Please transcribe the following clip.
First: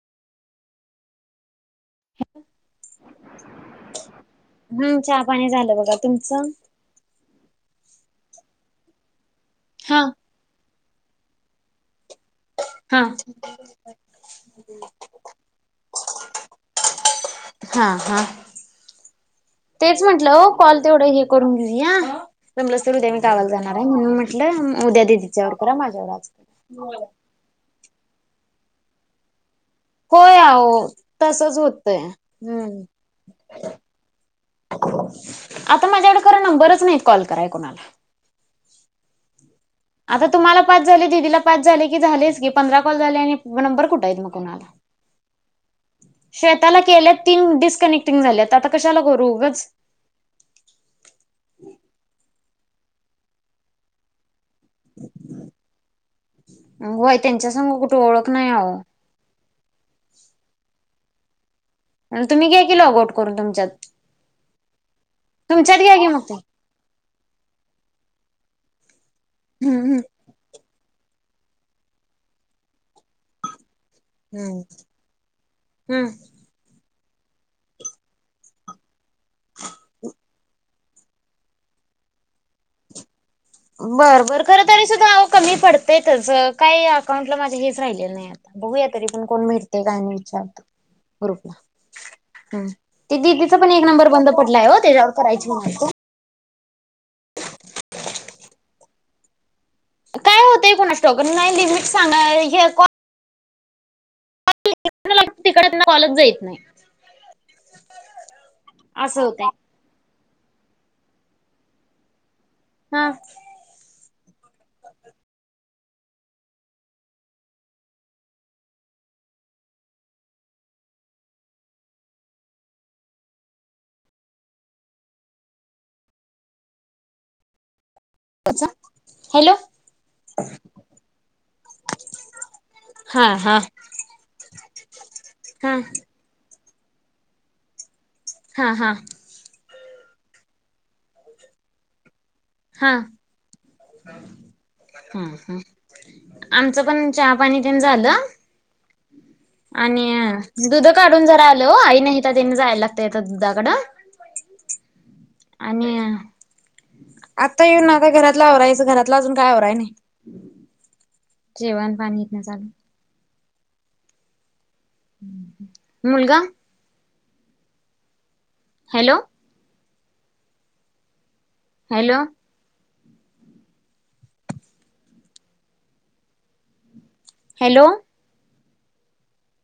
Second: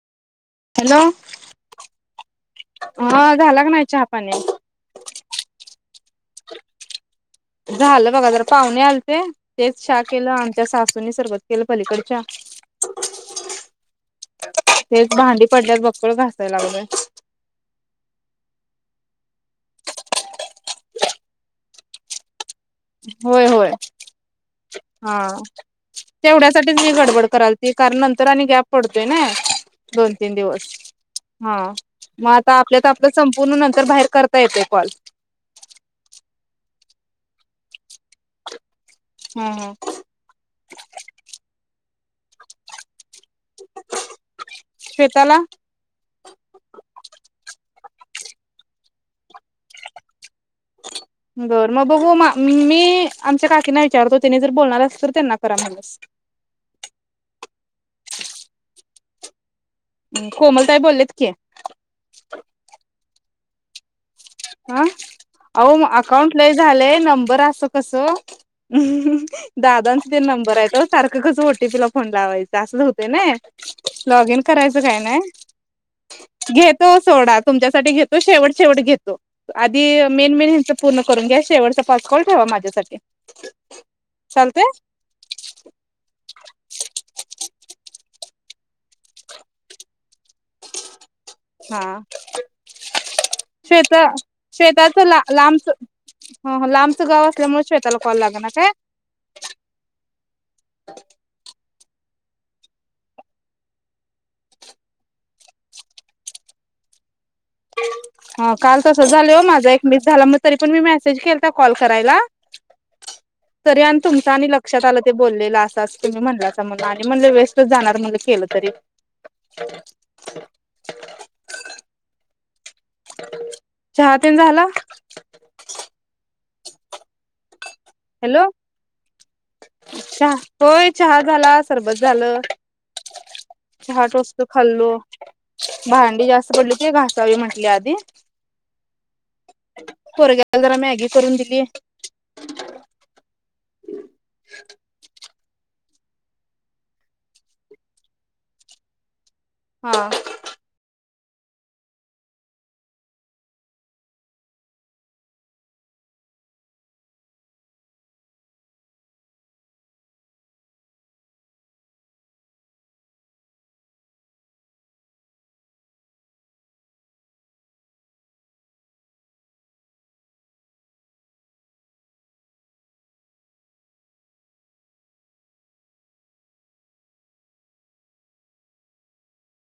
Hello हा झाला का नाय चहापानी तुमच झालं बघा जरा पाहुणे आलते तेच हा चा केलं आमच्या सासूनी सर्बत केलं पलीकडच्या हा तेच भांडी पडल्यात बक्कळ घासाय लागलोय हा हा तेच म्हंटलं हो कॉल तेवढं हे करून घेऊया जमलंच तर उद्या मी होय गावाला होय जाणार आहे म्हणून म्हटलं म उद्या हा दिदीच्या वर करा माझ्यावर आज तेवढ्यासाठीच मी गडबड कराल ती कारण नंतर आणि गॅप पडतोय ना दोन तीन होय दिवस आहो हा तसच होतंय मग आता हम्म. आपल्यात आपलं संपूर्ण नंतर बाहेर करता येते पण आता माझ्याकडे खरं नंबरच नाही कॉल कराय कोणाला हम हम आता तुम्हाला पाच झाले दिदीला पाच झाले की झालेच की पंधरा कॉल झाले आणि नंबर कुठायेत मग कोणाला शेताला श्वेताला केल्यात तीन डिस्कनेक्टिंग झाल्यात आता कशाला करू उगच बर मग बघू मा मी आमच्या काकींना विचारतो तिने जर बोलणार असल तर त्यांना करा म तस होय त्यांच्या संग कुठे ओळख नाही अहो कोमलताई बोललेत की तुम्ही काय केलं लोग आउट करून तुमच्यात हा अहो तुमच्यात घ्या की मग अकाउंट ते लय झालंय नंबर अस कसं अह ह हम्म. दादांचा ते नंबर हायेत ओ सारखं कसं ओटीपी ला फोन लावयचा असंच होतय ना लॉग इन करायचं काय नाय हम्म घेत तो सोडा तुमच्यासाठी घेतो शेवट शेवट घेतो आधी मेन मेन ह्यांच पूर्ण करून घ्या शेवटचा पाच कॉल ठेवा माझ्यासाठी बर बर खर चालतंय तरी सुद्धा ना कमी पडतेतच काही अकाउंटला माझ हेच राहिले नाही बघूया तरी पण कोण भेटते काय नाही विचारत हा ते दिदीचा पण एक शेत नंबर बंद पडलाय हो शेताच त्याच्यावर ला करायची लांबच म्हणालतो च गाव असल्यामुळे शेताला कॉल लागना काय काय होतंय कोणास ठाऊक नाही लिमिट सांगा हे कोन तिकडे त्यांना कालच जाईत नाही ह काल तस असं झालं हो होतय माझा एक मिस झाला म तरी पण मी मेसेज केलता कॉल करायला हा तुमच आणि लक्षात आलं ते बोललेलं आस आसच तुम्ही म्हणल्यासा म्हण आणि म्हणले वेस्टच जाणार म्हणलं केलं तरी [unintelligible] चहातेन झाला हॅलो अच्छा चहा होय चहा झाला सरबत झालं हा हा धा आट वस्तू खाल्लो हा भांडी जास्त पडली ती घासावी म्हटले आधी हा हा पोरग्याला जरा मॅगी करून दिलीय हा हम हम आमचं पण चहा पाणी तेन झालं हा आणि दुध काढून झा आलो आई नाही तर त्यांनी जायला लागतय दुधाकडं आणि आता येऊन आता घरातला आवरायचं घरातला अजून काय आवराय नाही जेवण पाणीे ते चालू मुलगा? हॅलो. हॅलो. हॅलो.